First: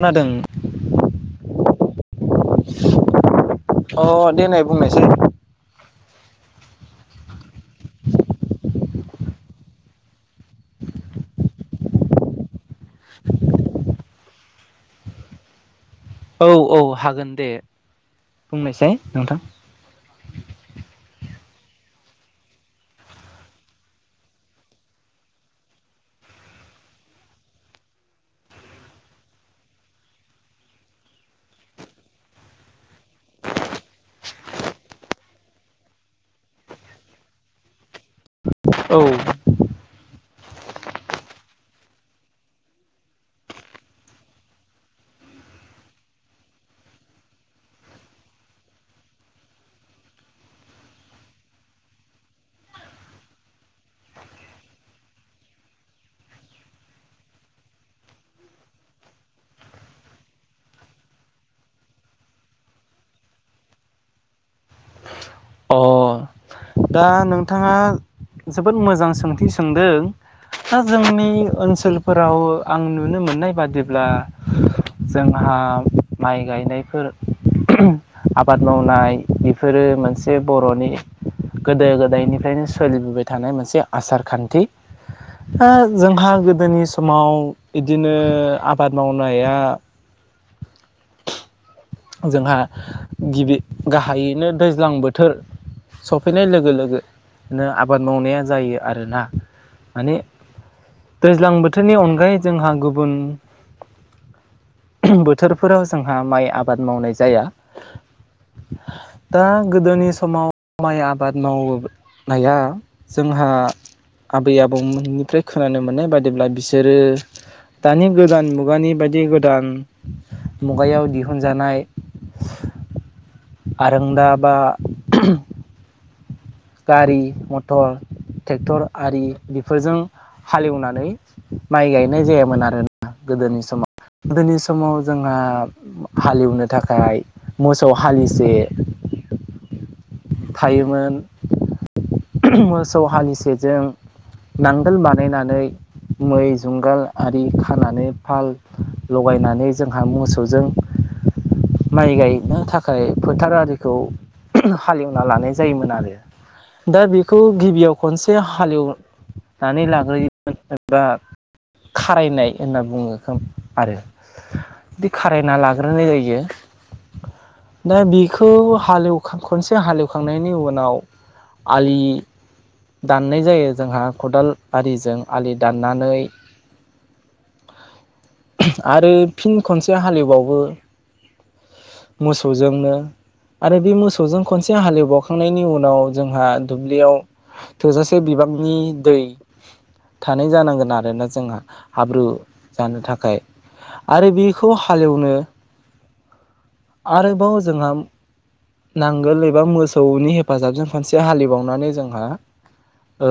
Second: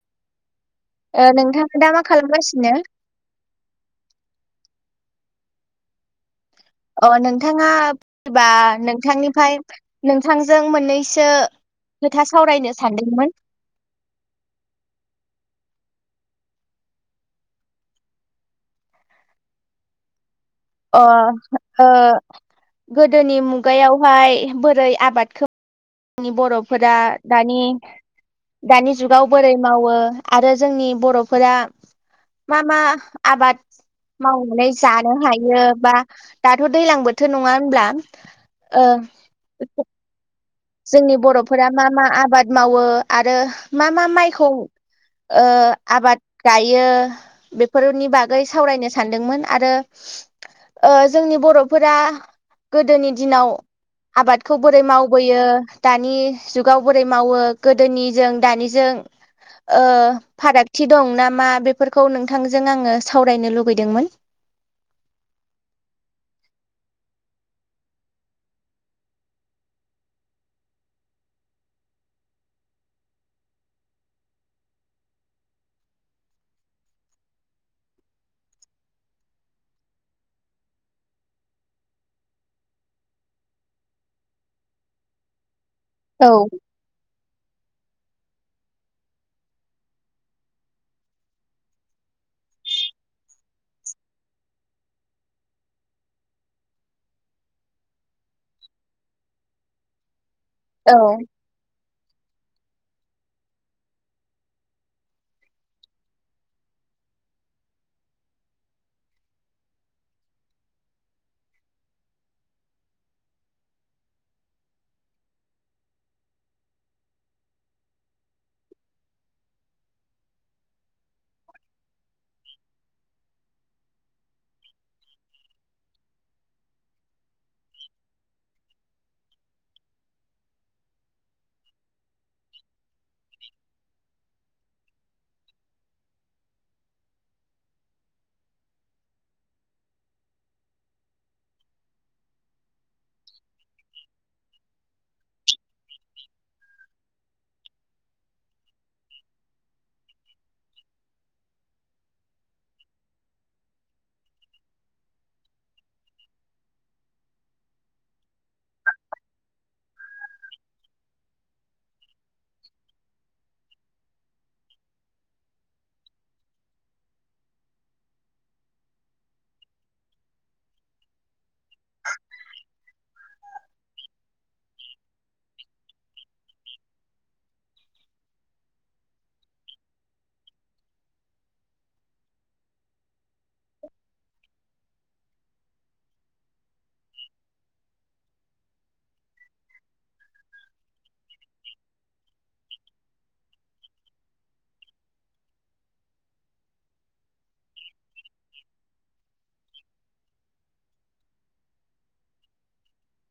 खोनादों। ओ नोंथाङा दा मा खालामगासिनो। बुंनोसै अ नोंथाङा सोरबा नोंथांनिफ्राय नोंथांजों मोननैसो खोथा सावरायनो सानदोंमोन। औ औ हागोन दे बुंनायसाय नोंथां। अ ओ गोदोनि मुगायावहाय बोरै आबादखौ नि बर'फोरा दानि दानि जुगाव बोरै मावो आरो जोंनि बर'फोरा मा मा आबाद मावनानै जानो हायो बा दाथ दैलां बोथोर नङा होनब्ला? ओ औ जोंनि बर'फोरा मा मा आबाद मावो आरो मा मा माइखौ ओ आबाद गायो बेफोरनि बागै सावरायनो सानदोंमोन आरो ओ जोंनि बर'फोरा गोदोनि दिनाव आबादखौ बोरै मावबोयो यो दानि जुगाव बोरै मावो गोदोनिजों दानिजों ओ फारागथि दं ना मा बेफोरखौ नोंथांजों आङो सावरायनो लुुबैदोंमोन। अ दा नोंथाङा जोबोद मोजां सोंथि सोंदों दा जोंनि ओनसोलफोराव आं नुनो मोननाय बादिब्ला जोंहा माइ गायनायफोर आबाद मावनाय बेफोरो मोनसे बर'नि गोदो गोदायनिफ्रायनो सोलिबोबाय थानाय मोनसे आसार खान्थि। ओ औ जोंहा गोदोनि समाव बिदिनो आबाद मावनाया जोंहा गिबि गाहायैनो दैज्लां बोथोर सफैनाय लोगो लोगोनोनो आबाद मावनाया जायो आरोना माने औ दैज्लां बोथोरनि अनगायै जोंहा गुबुन बोथोरफोराव जोंहा माइ आबाद बाद मावनाय जाया दा गोदोनि समाव माइ आबाद मावनाया जोंहा आबै आबौमोननिफ्राय खोनानो मोननाय बादिब्ला बिसोरो दानि गोदान मुगानि बायदि गोदान मुगायाव दि जानाय। आरोंदा बा गारि मटर ट्रेक्टर आरि बेफोरजों हालेवनानै माइ गायनाय जायामोन आरोना गोदोनि समाव गोदोनि समाव जोंहा हालेवनो थाखाय मोसौ हालिसे थायोमोन। [unintelligible] सौ हालिसेजों नांगोल बानायनानै मै जुंगाल आरि खानानै फाल लगायनानै जोंहा मोसौजों माइ गायनो थाखाय फोथार आरिखौ हालेवना लानाय जायोमोन आरो। दा बेखौ गिबियाव खनसे हालेवनानै लाग्रोयोमोन बा खारायनाय होनना बुङो खोमा आरो बि खारायना लाग्रोनाय जायो दा बेखौ हालेवखां खनसे हालेवखांनायनि उनाव आलि दाननाय जायो जोंहा खदाल आरिजों आलि दाननानै आरो फिन खनसे हालेवबावो मोसौजोंनो आरो बे मोसौजों खनसे हालेवबावखांनायनि उनाव जोंहा दुब्लियाव थोजासे बिबांनि दै थानाय जानांगोन आरोना जोंहा हाब्रु जानो थाखाय आरो बेखौ हालेवनो आरोबाव जोंहा नांगोल एबा मोसौनि हेफाजाबजों खनसे हालेबावनानै जोंहा ओ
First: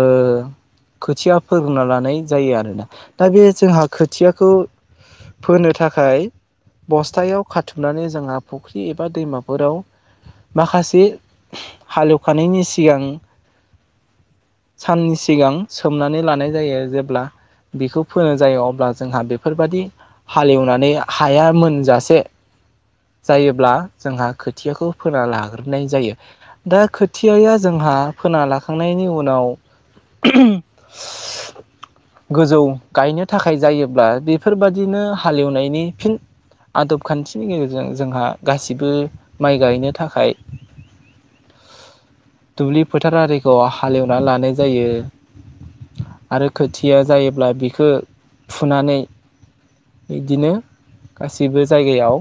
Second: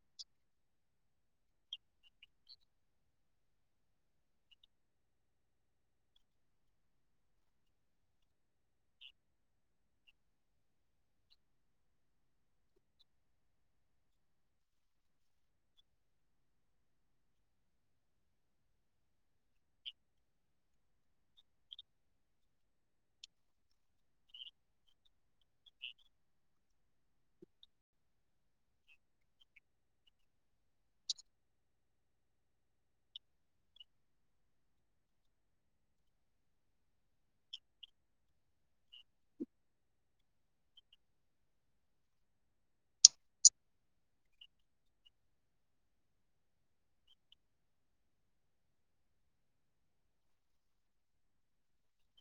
खोथिया फोग्रोना लानाय जायो आरोना दा बे जोंहा खोथियाखौ फोनो थाखाय बस्थायाव खाथुमनानै जोंहा फुख्रि एबा दैमाफोराव माखासे हालेवखानायनि सिगां साननि सिगां सोमनानै लानाय जायो जेब्ला बिखौ फोनो जायो अब्ला जोंहा बेफोरबादि हालेवनानै हाया मोनजासे जायोब्ला जोंहा खोथियाखौ फोना लाग्रोनाय जायो दा खोथियाया जोंहा फोना लाखांनायनि उनाव गोजौ गायनो थाखाय जायोब्ला बेफोरबादिनो हालेवनायनि फिन आदब खान्थिनि गेजेरजों जोंहा गासिबो माइ गायनो थाखाय दुब्लि फोथार आरिखौ हालेवनानै लानाय जायो आरो खोथिया जायोब्ला बिखौ फुनानै बिदिनो गासिबो जायगायाव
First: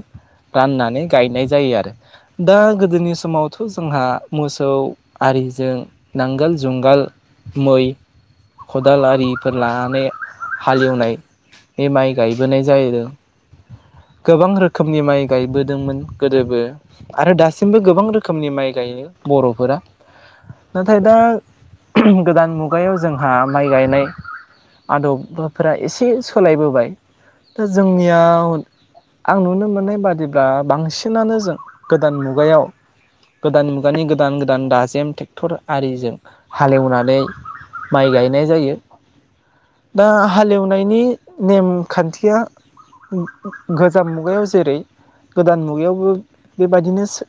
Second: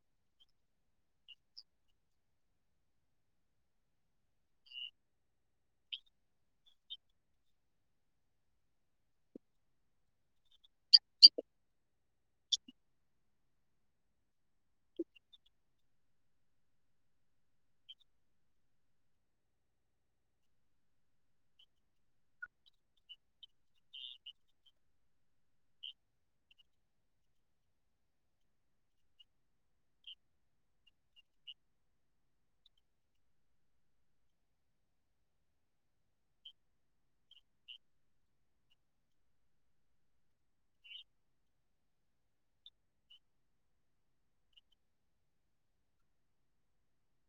दाननानै गायनाय जायो आरो। दा गोदोनि समावथ जोंहा मोसौ आरिजों नांगोल, जुंगाल, मै, खदाल आरिफोर लानानै हालेवनाय बे माइ गायबोनाय जाहैदों गोबां रोखोमनि माइ गायबोदोंमोन गोदोबो। आरो दासिमबो गोबां रोखोमनि माइ गायो बरफोरा नाथाय दा उगहुम गोदान मुगायाव जोंहा माइ गायनाय आदबफोरा एसे सोलायबोबाय दा जोंनियाव आं नुनो मोननाय बादिब्ला बांसिनानो जों गोदान मुगायाव गोदान मुगानि गोदान गोदान दाजेम ट्रेक्टर आरिजों हालेवनानै माइ गायनाय जायो दा हालेवनायनि नेमखान्थिया गोजाम मुगायाव जेरै गोदान मुगायावबो बेबायदिनो सो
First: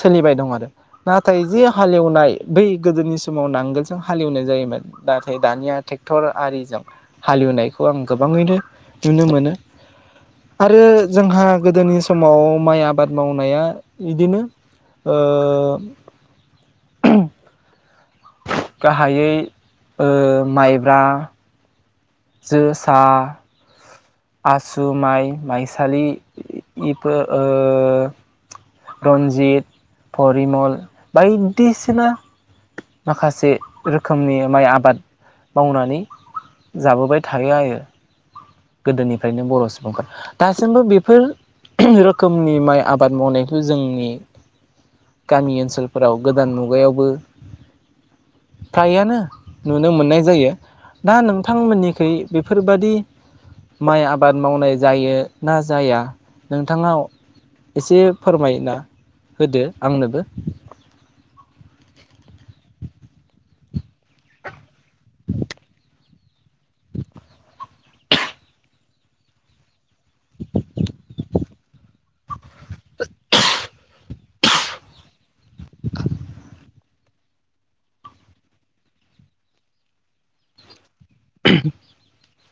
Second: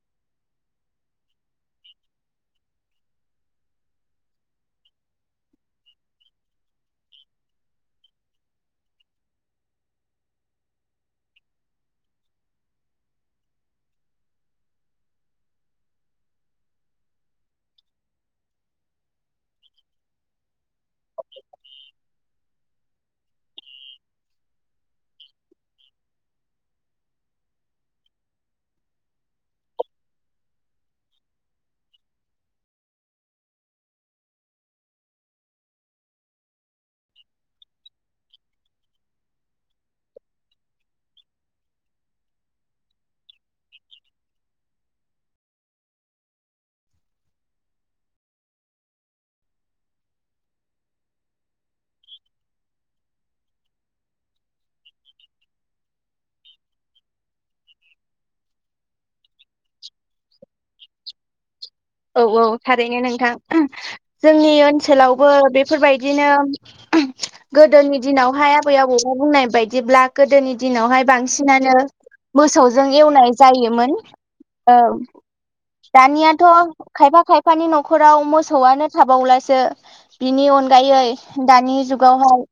सोलिबाय दं आरो नाथाय जे हालेवनाय बै गोदोनि समाव नांगोलजों हालेवनाय जायोमोन नाथाय दानिया ट्रेक्टर आरिजों हालेवनायखौ आं गोबाङैनो नुनो मोनो आरो जोंहा गोदोनि समाव माइ आबाद मावनाया इदिनो ओ ओहुम गाहा हायै ओ माइब्रा जोसा आसु माइ-माइसालि इ-इफोर ओ रन्जित, परिमल बायदिसिना माखासे रोखोमनि माइ आबाद मावनानै जाबोबाय थायो आरो गोदोनिफ्रायनो बर सुबुंफोर दासिमबो बेफोर ओहुम रोखोमनि माइ आबाद मावनायखौ जोंनि गामि ओनसोलफोराव गोदान मुगायावबो फ्रायानो नुनो मोननाय जायो दा नोंथांमोननिखै बेफोरबादि माइ आबाद मावनाय जायो ना जाया नोंथाङा एसे फोरमाय ना होदो आंनोबो औऔ थारैनो नोंथां जोंनि ओनसोलावबो बेफोरबायदिनो उम गोदोनि दिनावहाय आबै आबौआ बुंनाय बायदिब्ला गोदोनि दिनावहाय बांसिनानो मोसौजों एवनाय जायोमोन औ दानियाथ खायफा-खायफानि नखराव मोसौआनो थाबावलासो बिनि अनगायै दानि जुगाव हाइ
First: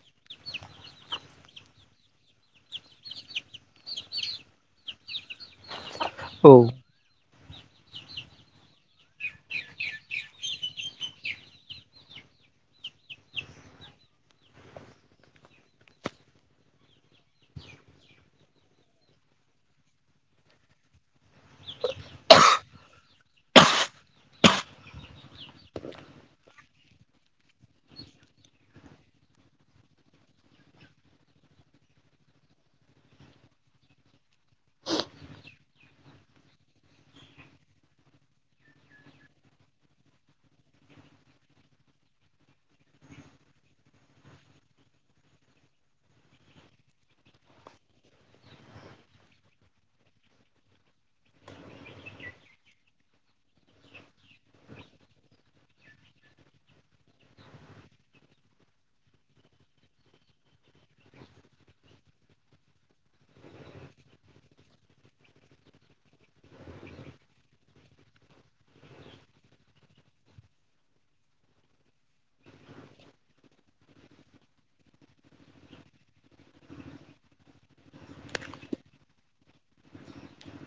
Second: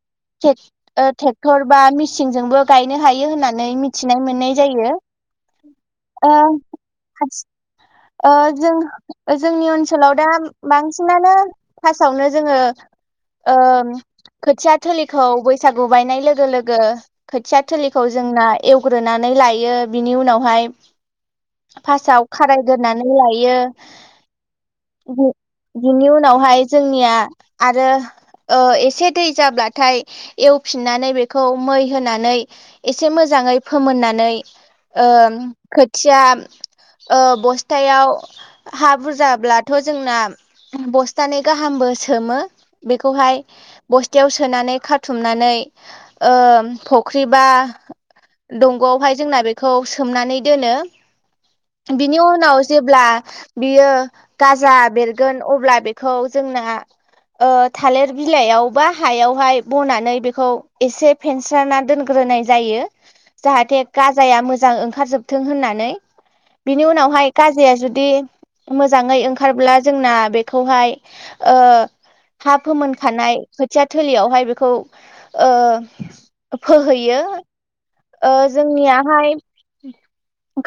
टेक ओ ट्रेक्टर बा मिसिनजोंबो गायनो हायो होननानै मिथिनाय मोननाय जायो ओ ओ जों ओ जोंनि ओनसोलाव दा बांसिनानो फासावनो जोङो ओ खोथिया थोलिखौ बैसागु बायनाय लोगो लोगो खोथिया थोलिखौ जोंना एवग्रोनानै लायो बिनि उनावहाय फासाव खारायग्रोनानै लायो बि बिनि उनावहाय जोंनिया आरो ओ एसे दै जाब्लाथाय एवफिननानै बेखौ मै होनानै एसे मोजाङै फोमोननानै ओ खोथिया ओ बस्थायाव हा बुरजाब्लाथ जोंना बस्थानै गाहामबो सोमो बेखौहाय बस्थायाव सोनानै खाथुमनानै ओ फख्रि बा दंगआवहाय जोंना बेखौ सोमनानै दोनो बिनि उनाव जेब्ला बियो गाजा बेरगोन अब्ला बेखौ जोंना ओ थालिर बिलाइयाव बा हायावहाय बनानै बेखौ एसे फेनस्रा दोनग्रोनाय जायो जाहाथे गाजाया मोजां ओंखारजोबथों होननानै बिनि उनावहाय गाजाया जुदि मोजाङै ओंखारब्ला जोंना बेखौहाय ओ हा फोमोनखानाय खोथिया थोलियावहाय बेखौ ओ फोहैयो ओ जोंनियाहाय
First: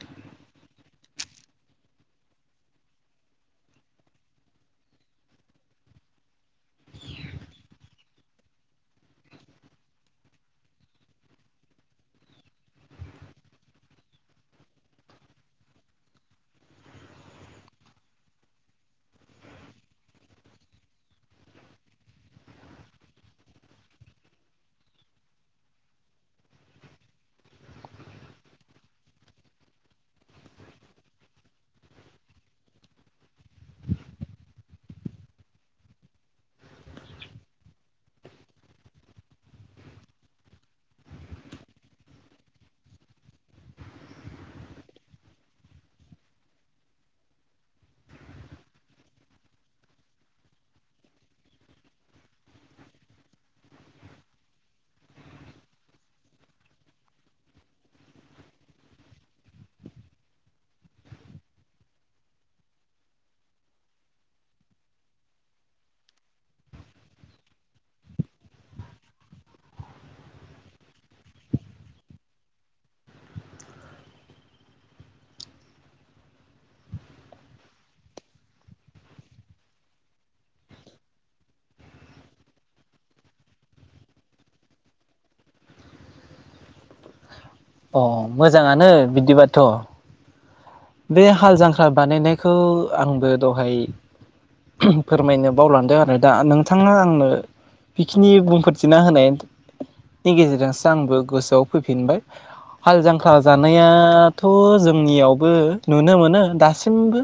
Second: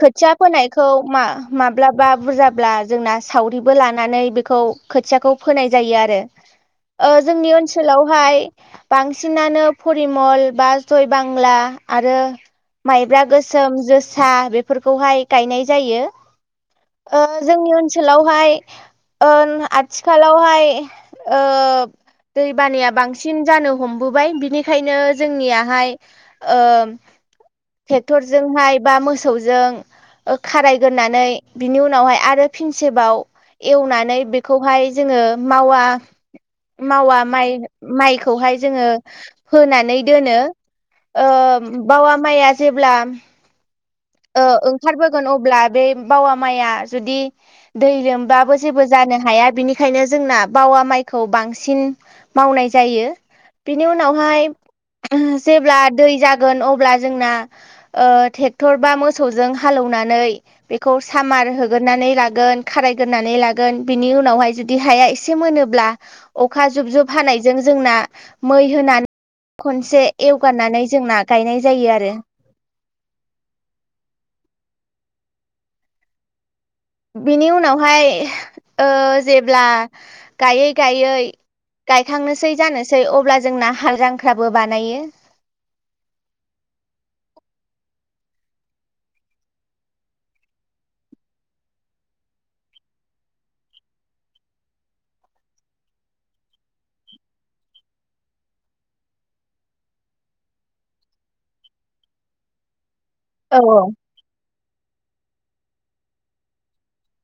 खोथिया फोनायखौ मा माब्लाबा बुरजाब्ला जोंना सावरिबो लानानै बेखौ खोथियाखौ फोनाय जायो आरो ओ जोंनि ओनसोलावहाय बांसिनानो परिमल बा जय बांला आरो माइब्रा गोसोम जोसा बेफोरखौहाय गायनाय जायो ओ जोंनि ओनसोलावहाय ओ आथिखालावहाय ओ दैबानाया बांसिन जानो हमबोबाय बिनिखायनो जोंनियाहाय ओ ट्रेक्टरजोंहाय बा मोसौजों खारायगोरनानै बिनि उनावहाय आरो फिनसेबाव एवनानै बेखौहाय जोङो मावा मावा माइ माइखौहाय जोङो होनानै दोनो ओ बावा माइआ जेब्ला ओ ओंखारबोगोन अब्ला बे बावा माइया जुदि दै लोमबाबो जेबो जानो हाया बिनिखायनो जोंना बावा माइखौ बांसिन मावनाय जायो बेनि उनावहाय ओहुम जेब्ला दै जागोन अब्ला जोंनाे ओ टेक ट्रैक्टरबा मोसौजों हालेवनानै बेखौ सामार होगोरानै लागोन खारायगोरानै लागोन बिनि उनावहाय जुदि हाया एसे मोनोब्ला अखा जुब जुब हानायजों जोंना मै होनानै खनसे एवगारनानै जोंना गायनाय जायो आरो बिनि उनावहाय ओ जेब्ला गायै गायै गायखांनोसै जानोसै अब्ला जोंना हाल जांफ्राबो बानायो अ मोजाङानो बिदिबाथ बे हाल जांख्रा बानायनायखौ आंबो दहाय फोरमायनो बावलांदों आरो दा नोंथाङा आंनो बिखिनि बुंफोरथिना होनायनि गेजेरजोंसो आंबो गोसोआव फैफिनबाय हाल जांख्रा औ जानाया थ थ जोंनियाव बो नुनो मोनो दासिमबो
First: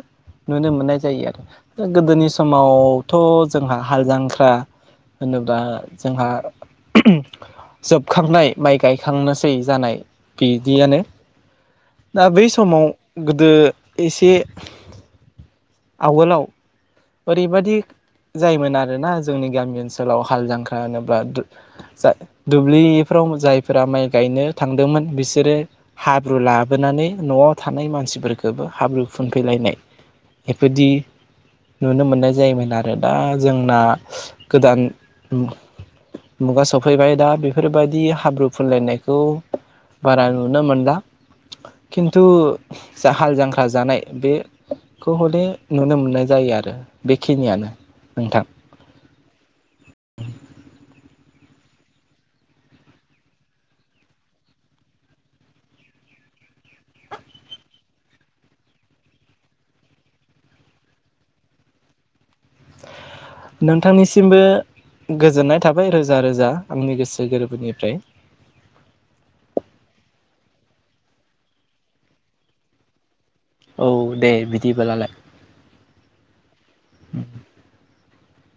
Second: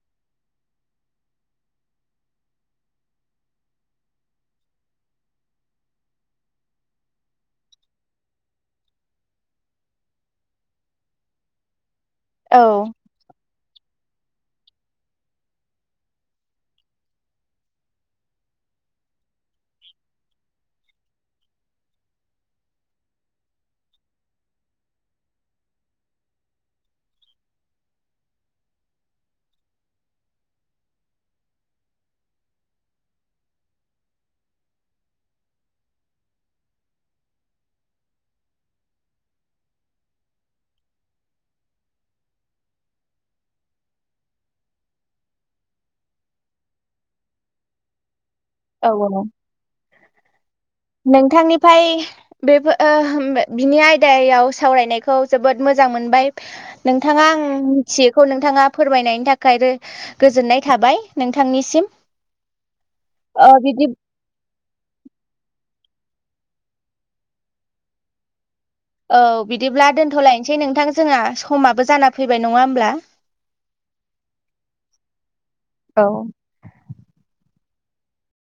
नुनो मोननाय जायो आरो गोदोनि समावथ जोंहा हाल जांख्रा होनोबा जोंहा जोबखांनाय माइ गायखांनोसै जानाय बिदियानो दा बै औ समाव गोदो एसे आगोलाव ओरैबादि जायोमोन आरोना जोंनि गामि ओनसोलाव हाल जांख्रा होनोब्ला दु जाय दुब्लिफ्राव जायफोरा माइ गायनो थांदोंमोन बिसोरो हाब्रु लाबोनानै नआव थानाय मानसि मानसिफोरफोरखौबो हाब्रु फुनफैलायनाय बेफोरदि नुनो मोननाय जायोमोन आरो दा जोंना गोदान मुगा सफैबाय दा बेफोरबायदि हाब्रु फुनलायनायखौ बारा नुनो मोनला खिन्थु जा हाल जांख्रा जानाय बेखौ हले नुनो मोननाय जायो आरो बेखिनियानो नोंथां औ जागोन नोंथांनिफाय बेफो ओह बिनि आयदायाव सावरायनायखौ जोबोद मोजां मोनबाय नोंथाङा आं मिथियैखौ नोंथाङा फोरमायनायनि थाखाय गोजोननाय थाबाय नोंथांनिसिम ओ बिदि नोंथांनिसिमबो गोजोननाय थाबा बाय रोजा रोजा आंनि गोसो गोरबोनिफ्राय। औ बिदिब्ला दोनथ'लायनोसै नोंथां जोंहा समाबो जाना फैबाय नङा होमब्ला? औ दे बिदिबोलालाय औ उम।